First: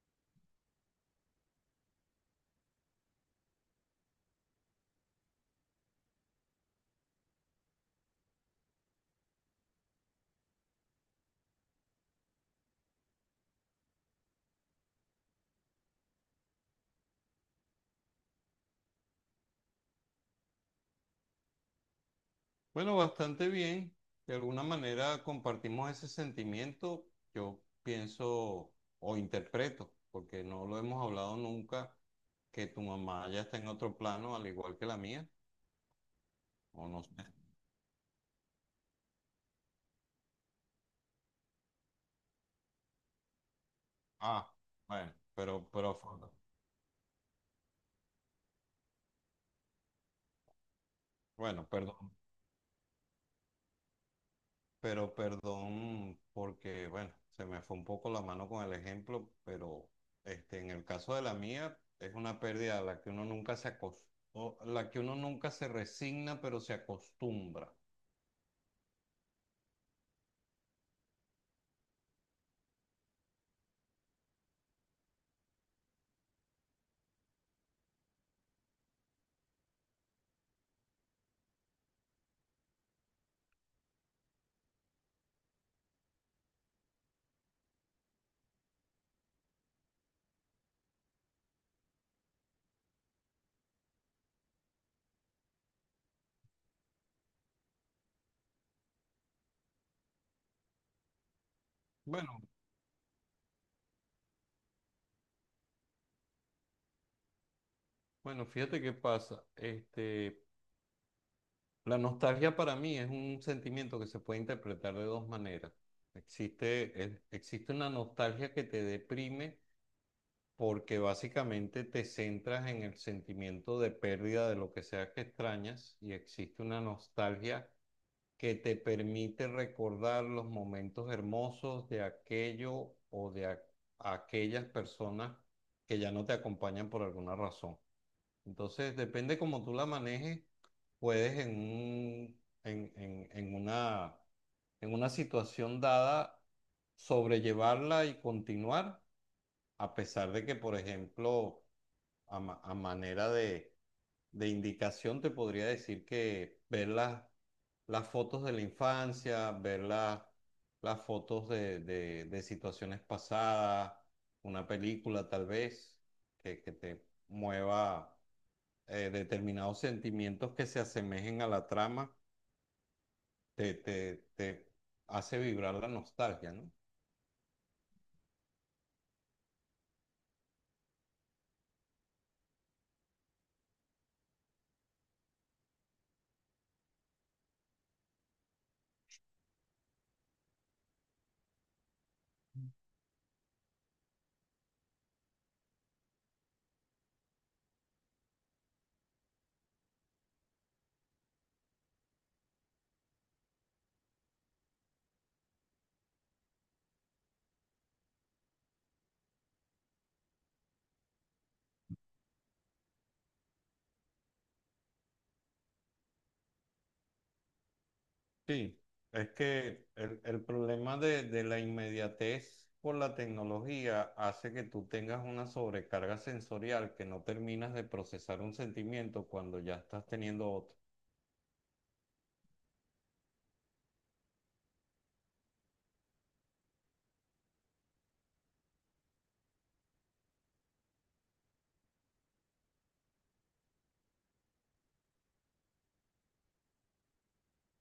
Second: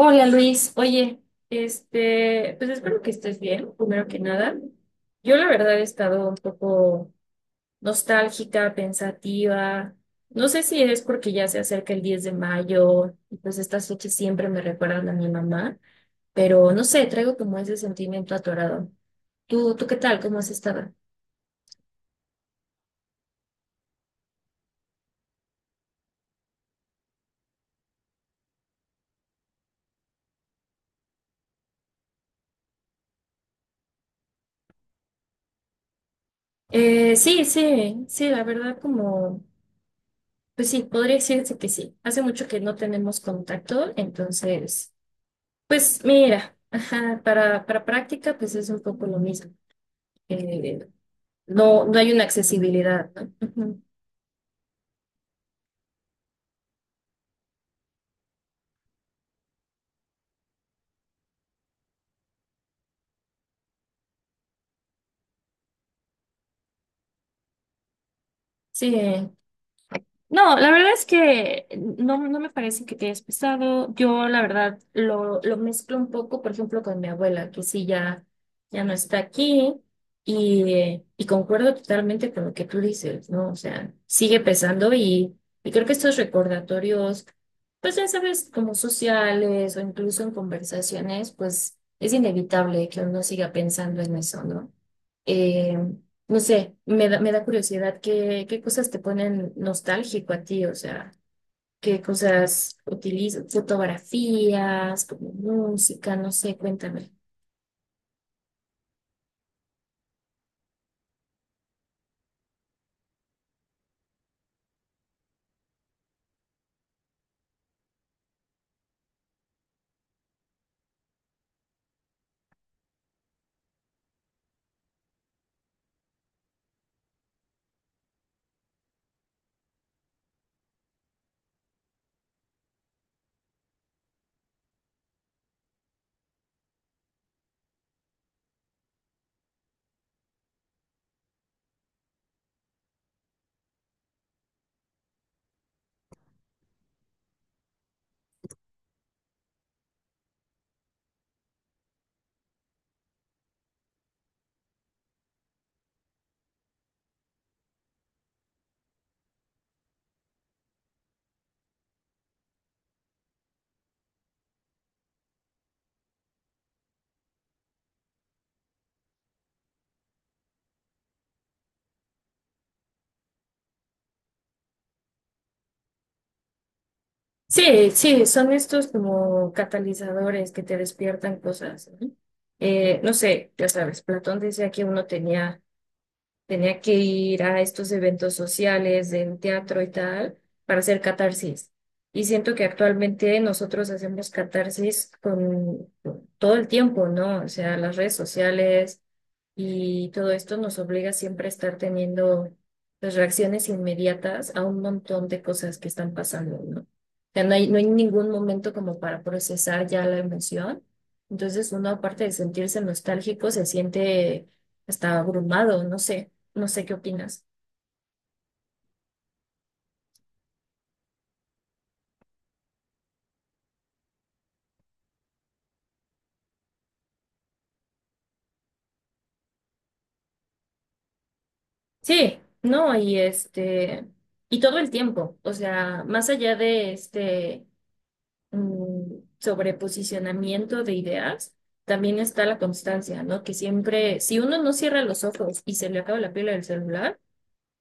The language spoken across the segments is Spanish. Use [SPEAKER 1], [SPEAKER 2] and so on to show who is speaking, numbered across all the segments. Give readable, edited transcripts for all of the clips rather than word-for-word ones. [SPEAKER 1] Hola Luis, oye, pues espero que estés bien, primero que nada. Yo la verdad he estado un poco nostálgica, pensativa. No sé si es porque ya se acerca el 10 de mayo y pues estas fechas siempre me recuerdan, pero atorado. Tú, Tada.
[SPEAKER 2] Bueno, bastante bien. De alguna manera compartimos ese sentimiento, yo pienso o interpreto, porque no lo hemos hablado nunca, que tu mamá ya está en otro plano, al igual que la mía, o no sé.
[SPEAKER 1] Sí, sí, sí, la verdad como, pues sí, podría decirse que sí. Hace mucho que no tenemos contacto,
[SPEAKER 2] Ah,
[SPEAKER 1] entonces
[SPEAKER 2] bueno,
[SPEAKER 1] pues mira, ajá, para práctica pues es un poco lo mismo. Eh,
[SPEAKER 2] bueno,
[SPEAKER 1] no, no hay
[SPEAKER 2] perdón.
[SPEAKER 1] una accesibilidad, ¿no? Ujú.
[SPEAKER 2] Pero perdón porque, bueno, se me fue un poco la mano con el ejemplo, pero en el caso de la mía es una pérdida a la que uno nunca o la que uno nunca se resigna, pero se acostumbra.
[SPEAKER 1] Sí, no, la verdad es que no me parece que te hayas pesado. Yo, la verdad, lo mezclo un poco, por ejemplo, con mi abuela, que sí ya, ya no está aquí, y concuerdo totalmente con lo que tú dices, ¿no? O sea, sigue pesando y creo que estos recordatorios, pues ya sabes, como sociales o incluso en conversaciones, pues es inevitable que uno siga pensando en eso, ¿no? Eh, no sé, me da curiosidad qué, qué cosas te ponen nostálgico a ti, o sea, qué
[SPEAKER 2] Bueno,
[SPEAKER 1] cosas utilizas, fotografías, como música, no sé, cuéntame.
[SPEAKER 2] bueno, fíjate qué pasa. La nostalgia para mí es un sentimiento que se puede interpretar de dos maneras. Existe una nostalgia que te deprime porque básicamente te centras en el sentimiento de pérdida de lo que sea que extrañas, y existe una nostalgia que te permite recordar los momentos hermosos de aquello o de aquellas personas que ya no te acompañan por alguna razón. Entonces, depende cómo tú la manejes, puedes en un- en una situación dada sobrellevarla y continuar, a pesar de que, por ejemplo, a manera de indicación, te podría decir que ver las fotos de la infancia, ver las fotos de situaciones pasadas, una película tal vez que te mueva determinados sentimientos que se asemejen a la trama, te hace vibrar la nostalgia, ¿no?
[SPEAKER 1] Sí, sí, son estos como catalizadores que te despiertan cosas, ¿no? No sé, ya sabes, Platón decía que uno tenía tenía que ir a estos eventos sociales, en teatro y tal, para hacer catarsis. Y siento que actualmente nosotros hacemos catarsis con todo el tiempo, ¿no? O sea, las redes sociales y todo esto nos obliga siempre a estar teniendo pues, reacciones inmediatas a un montón de cosas que están pasando, ¿no? O sea, no hay ningún momento como para procesar ya la emoción. Entonces uno, aparte de sentirse nostálgico, se siente hasta abrumado, no sé, no sé qué opinas.
[SPEAKER 2] Sí, es que el problema de la inmediatez por la tecnología hace que tú tengas una sobrecarga sensorial, que no terminas de procesar un sentimiento cuando ya estás teniendo otro.
[SPEAKER 1] Sí, no, y y todo el tiempo, o sea, más allá de este sobre posicionamiento de ideas, también está la constancia, ¿no? Que siempre, si uno no cierra los ojos y se le acaba la pila del celular,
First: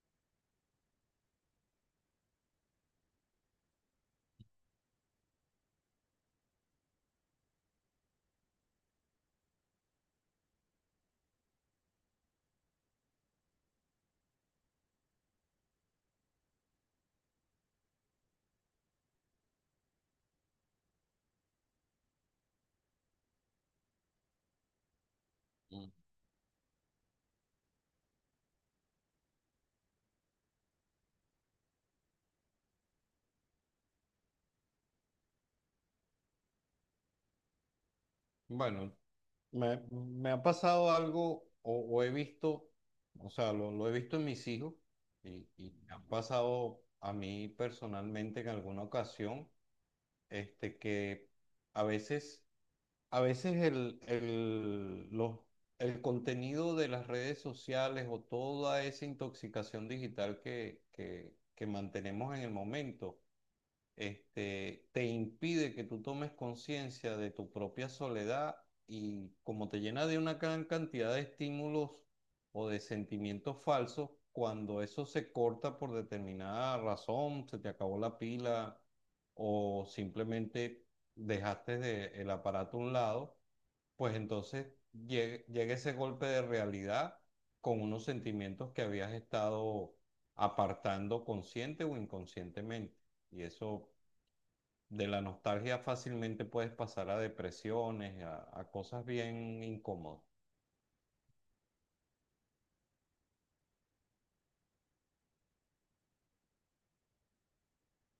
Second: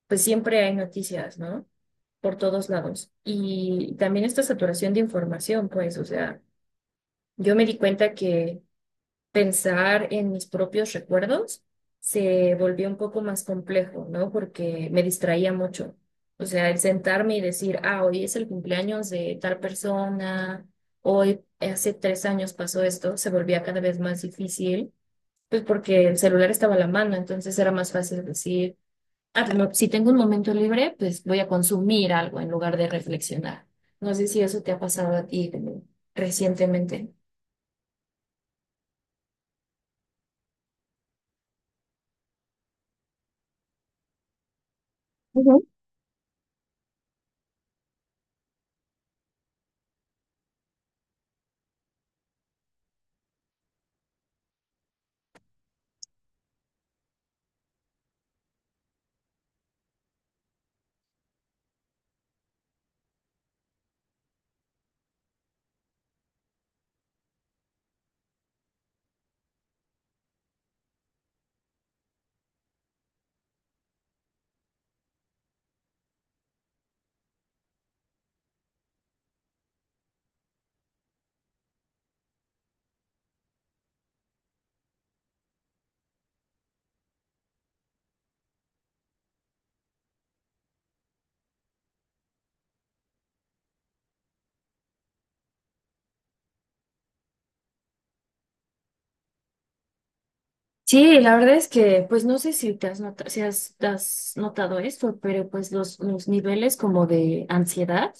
[SPEAKER 1] pues siempre hay noticias, ¿no? Por todos lados. Y también esta saturación de información, pues, o sea, yo me di cuenta que pensar en mis propios recuerdos se volvió un poco más complejo, ¿no? Porque me distraía mucho. O sea, el sentarme y decir, ah, hoy es el cumpleaños de tal persona, hoy hace 3 años pasó esto, se volvía cada vez más difícil, pues
[SPEAKER 2] Mm.
[SPEAKER 1] porque el celular estaba a la mano, entonces era más fácil decir, ah, no, si tengo un momento libre, pues voy a consumir algo en lugar de reflexionar. No sé si eso te ha pasado a ti como recientemente.
[SPEAKER 2] Bueno, me ha pasado algo, o he visto, o sea, lo he visto en mis hijos, y me ha pasado a mí personalmente en alguna ocasión, que a veces a veces el contenido de las redes sociales o toda esa intoxicación digital que mantenemos en el momento, te impide que tú tomes conciencia de tu propia soledad, y como te llena de una gran cantidad de estímulos o de sentimientos falsos, cuando eso se corta por determinada razón, se te acabó la pila o simplemente el aparato a un lado, pues entonces llega ese golpe de realidad, con unos sentimientos que habías estado apartando consciente o inconscientemente. Y eso, de la nostalgia fácilmente puedes pasar a depresiones, a cosas bien incómodas.
[SPEAKER 1] Sí, la verdad es que, pues no sé si te has notado, si has notado esto, pero pues los niveles como de ansiedad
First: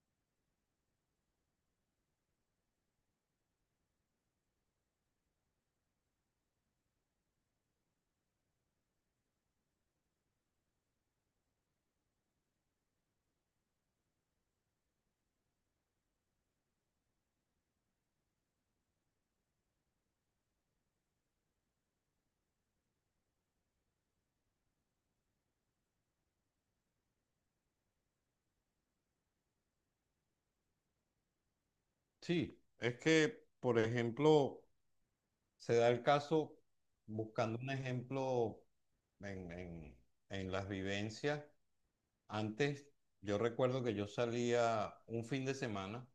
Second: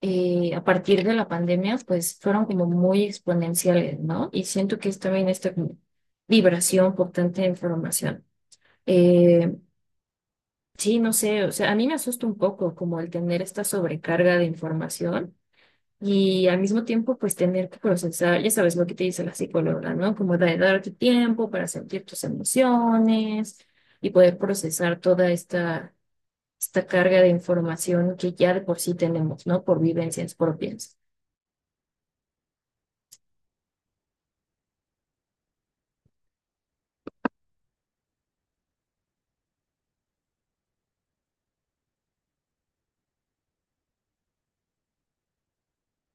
[SPEAKER 1] a partir de la pandemia, pues fueron como muy exponenciales, ¿no? Y siento que es también esta como vibración por tanta información. Eh, sí, no sé, o sea, a mí me asusta un poco como el tener esta sobrecarga de información y al mismo tiempo, pues tener que procesar, ya sabes lo que te dice la psicóloga, ¿no? Como de darte tiempo para sentir tus emociones y poder procesar toda esta carga de información que ya de por sí tenemos, ¿no? Por vivencias propias.
[SPEAKER 2] Sí, es que, por ejemplo, se da el caso, buscando un ejemplo en, en- en las vivencias, antes yo recuerdo que yo salía un fin de semana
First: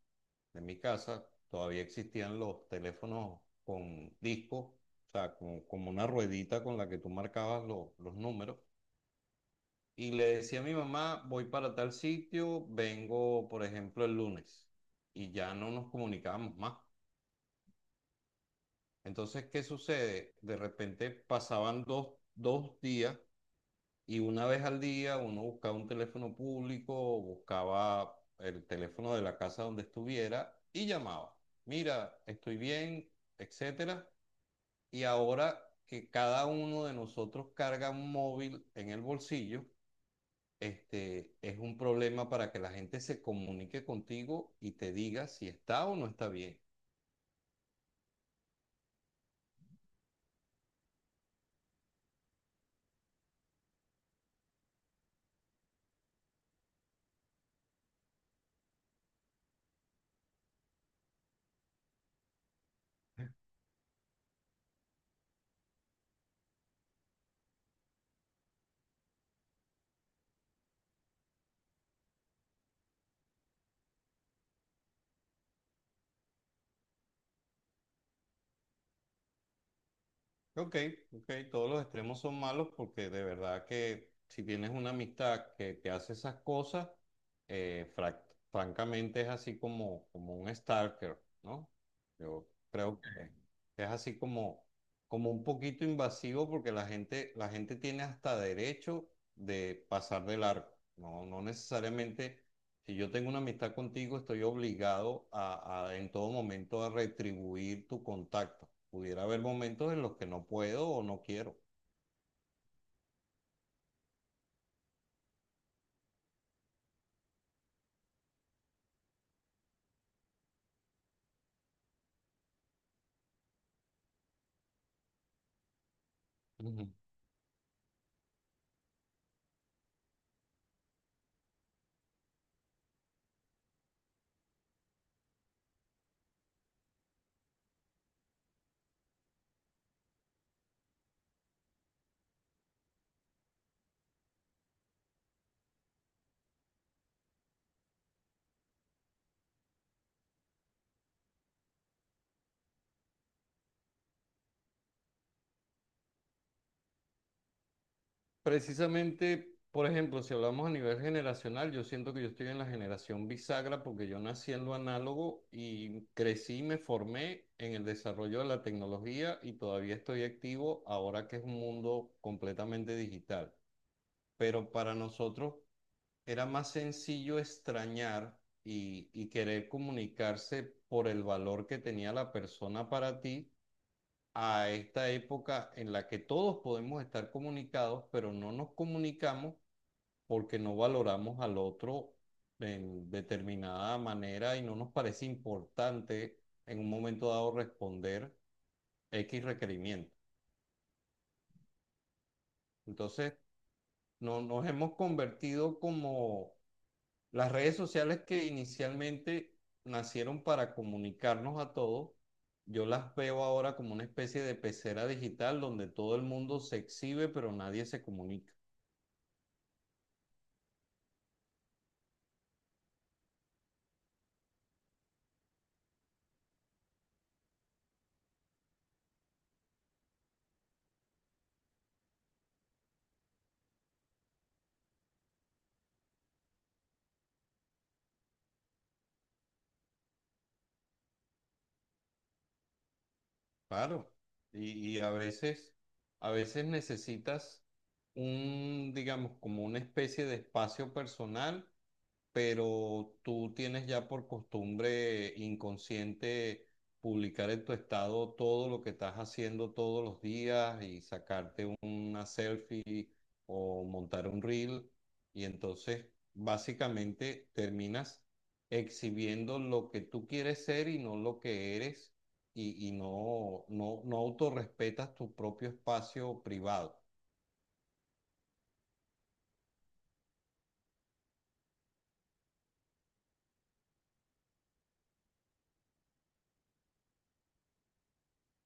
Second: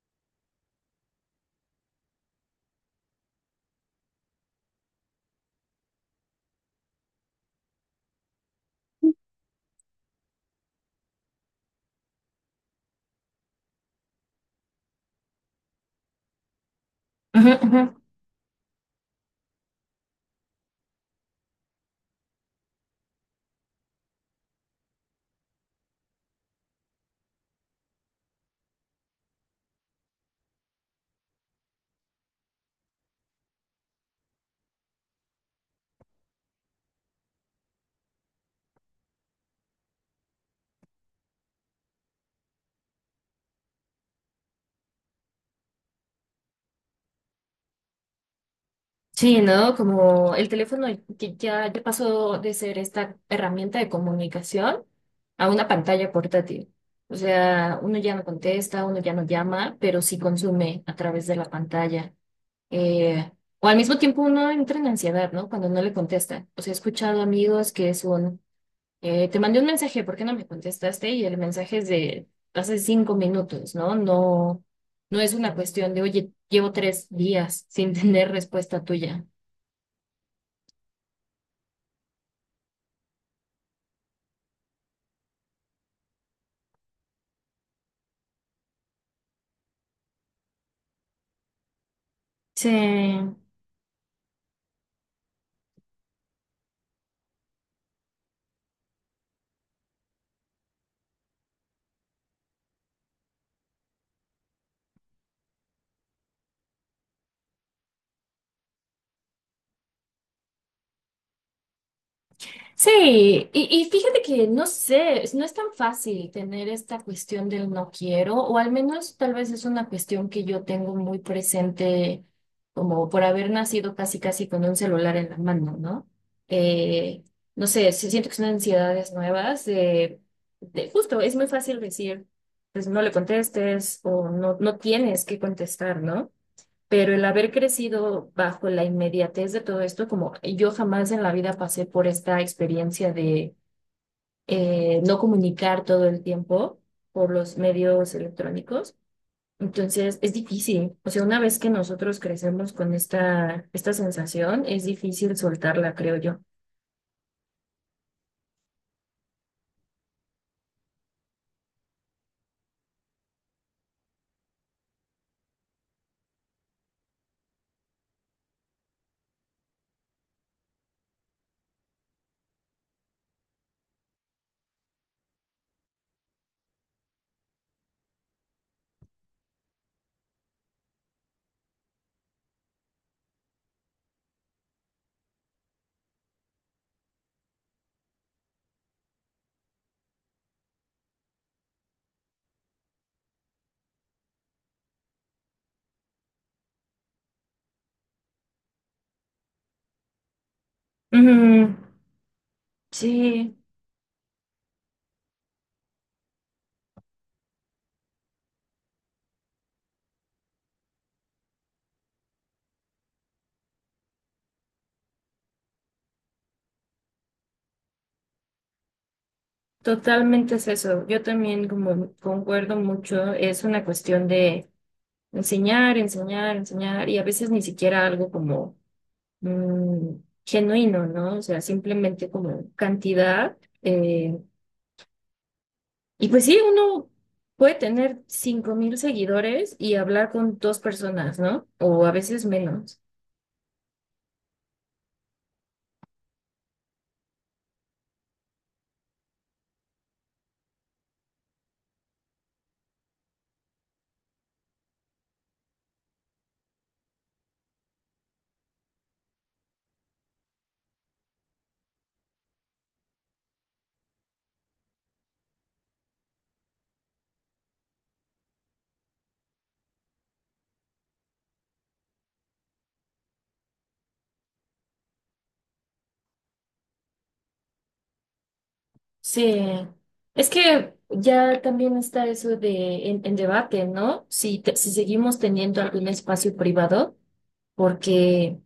[SPEAKER 2] de mi casa, todavía existían los teléfonos con discos, o sea, como, como una ruedita con la que tú marcabas los números. Y le decía a mi mamá, voy para tal sitio, vengo, por ejemplo, el lunes. Y ya no nos comunicábamos más.
[SPEAKER 1] Ujú, ujú.
[SPEAKER 2] Entonces, ¿qué sucede? De repente pasaban dos días. Y una vez al día uno buscaba un teléfono público, buscaba el teléfono de la casa donde estuviera y llamaba. Mira, estoy bien, etcétera. Y ahora que cada uno de nosotros carga un móvil en el bolsillo, es un problema para que la gente se comunique contigo y te diga si está o no está bien.
[SPEAKER 1] Sí, ¿no? Como el teléfono que ya, ya pasó de ser esta herramienta de comunicación a una pantalla portátil. O sea, uno ya no contesta, uno ya no llama, pero sí consume a través de la pantalla. Eh, o al mismo tiempo uno entra en ansiedad, ¿no? Cuando no le contesta. O sea, he escuchado amigos que es un, te mandé un mensaje, ¿por qué no me contestaste? Y el mensaje es de hace 5 minutos, ¿no? No, no es una cuestión de, oye, llevo 3 días sin tener respuesta tuya.
[SPEAKER 2] Ok, ok, todos los extremos son malos, porque de verdad que si tienes una amistad que te hace esas cosas, eh, frac- francamente es así como, como un stalker, ¿no? Yo
[SPEAKER 1] Sí.
[SPEAKER 2] creo que es así como, como un poquito invasivo, porque la gente tiene hasta derecho de pasar de largo, ¿no? No necesariamente, si yo tengo una amistad contigo, estoy obligado a en todo momento a retribuir tu contacto. Pudiera haber momentos en los que no puedo o no quiero.
[SPEAKER 1] Sí, y fíjate que no sé, no es tan fácil tener esta cuestión del no quiero, o al menos tal vez es una cuestión que yo tengo muy presente, como por haber nacido casi casi con un celular en la mano, ¿no?
[SPEAKER 2] Ujú.
[SPEAKER 1] Eh, no sé, sí siento que son ansiedades nuevas, de, justo, es muy fácil decir, pues no le contestes o no, no tienes que contestar, ¿no? Pero el haber crecido bajo la inmediatez de todo esto, como yo jamás en la vida pasé por esta experiencia de no comunicar todo el tiempo por los medios electrónicos, entonces es difícil. O sea, una vez que nosotros crecemos con esta sensación, es difícil soltarla, creo yo.
[SPEAKER 2] Precisamente, por ejemplo, si hablamos a nivel generacional, yo siento que yo estoy en la generación bisagra, porque yo nací en lo análogo y crecí y me formé en el desarrollo de la tecnología y todavía estoy activo ahora que es un mundo completamente digital. Pero para nosotros era más sencillo extrañar y querer comunicarse por el valor que tenía la persona para ti, a esta época en la que todos podemos estar comunicados, pero no nos comunicamos porque no valoramos al otro en determinada manera y no nos parece importante en un momento dado responder X requerimiento.
[SPEAKER 1] Mm,
[SPEAKER 2] Entonces,
[SPEAKER 1] sí,
[SPEAKER 2] no, nos hemos convertido como las redes sociales, que inicialmente nacieron para comunicarnos a todos. Yo las veo ahora como una especie de pecera digital donde todo el mundo se exhibe, pero nadie se comunica.
[SPEAKER 1] totalmente es eso. Yo también como concuerdo mucho, es una cuestión de enseñar y a veces ni siquiera algo como mm, genuino, ¿no? O sea, simplemente como cantidad. eh, y pues sí, uno puede tener 5000 seguidores y hablar con dos personas, ¿no? O a veces menos.
[SPEAKER 2] Claro, y, y a veces, a veces necesitas un, digamos, como una especie de espacio personal, pero tú tienes ya por costumbre inconsciente publicar en tu estado todo lo que estás haciendo todos los días y sacarte una selfie o montar un reel, y entonces básicamente terminas exhibiendo lo que tú quieres ser y no lo que eres, y, no autorrespetas tu propio espacio privado.
[SPEAKER 1] Sí. Es que ya también está eso de en debate, ¿no? Si, si seguimos teniendo algún espacio privado, porque eh,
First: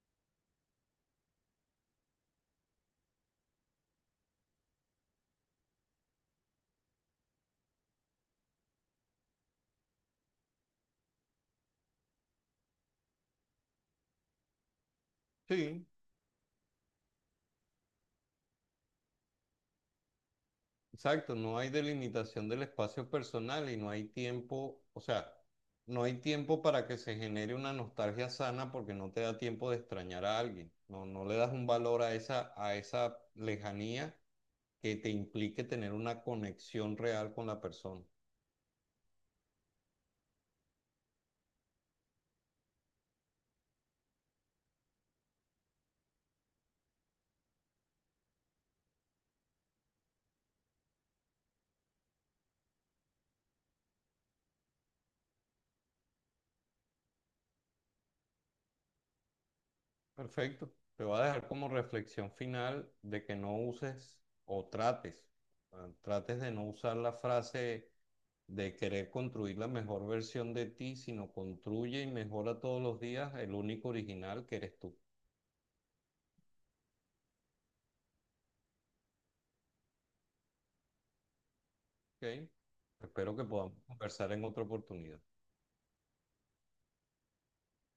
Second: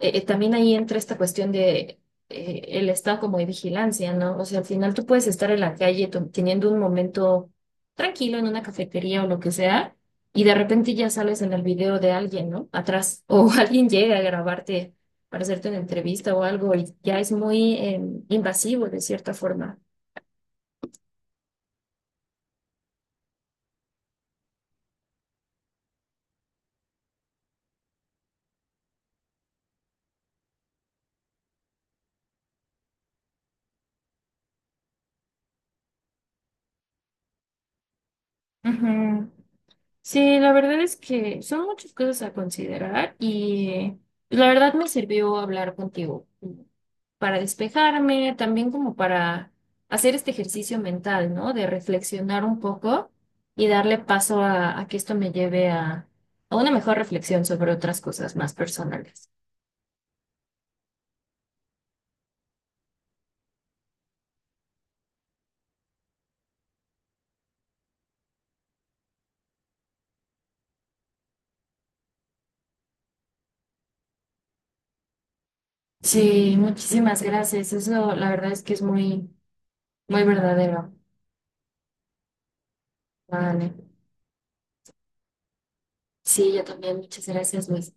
[SPEAKER 1] eh, también ahí entra esta cuestión de el estado como de vigilancia, ¿no? O sea, al final tú puedes estar en la calle teniendo un momento tranquilo en una cafetería o lo que sea, y de repente ya sales en el video de alguien, ¿no? Atrás, o alguien llega a grabarte para hacerte una
[SPEAKER 2] Sí,
[SPEAKER 1] entrevista o algo, y ya es muy invasivo de cierta forma.
[SPEAKER 2] exacto, no hay delimitación del espacio personal y no hay tiempo, o sea, no hay tiempo para que se genere una nostalgia sana porque no te da tiempo de extrañar a alguien. No, no le das un valor a a esa lejanía que te implique tener una conexión real con la persona.
[SPEAKER 1] Ujú. Sí, la verdad es que son muchas cosas a considerar y la verdad me sirvió hablar contigo para despejarme, también como para hacer este ejercicio mental, ¿no? De reflexionar un poco y darle paso a que esto me lleve a una mejor reflexión sobre otras cosas más personales.
[SPEAKER 2] Perfecto. Te va a dejar como reflexión final de que no uses o trates, ah, trates de no usar la frase de querer construir la mejor versión de ti, sino construye y mejora todos los días el único original que eres tú.
[SPEAKER 1] Sí, muchísimas gracias. Eso la verdad es que es muy, muy verdadero.
[SPEAKER 2] ¿Ok? Espero que
[SPEAKER 1] Vale.
[SPEAKER 2] podamos conversar en otra oportunidad.
[SPEAKER 1] Sí, yo también. Muchas gracias, Luis.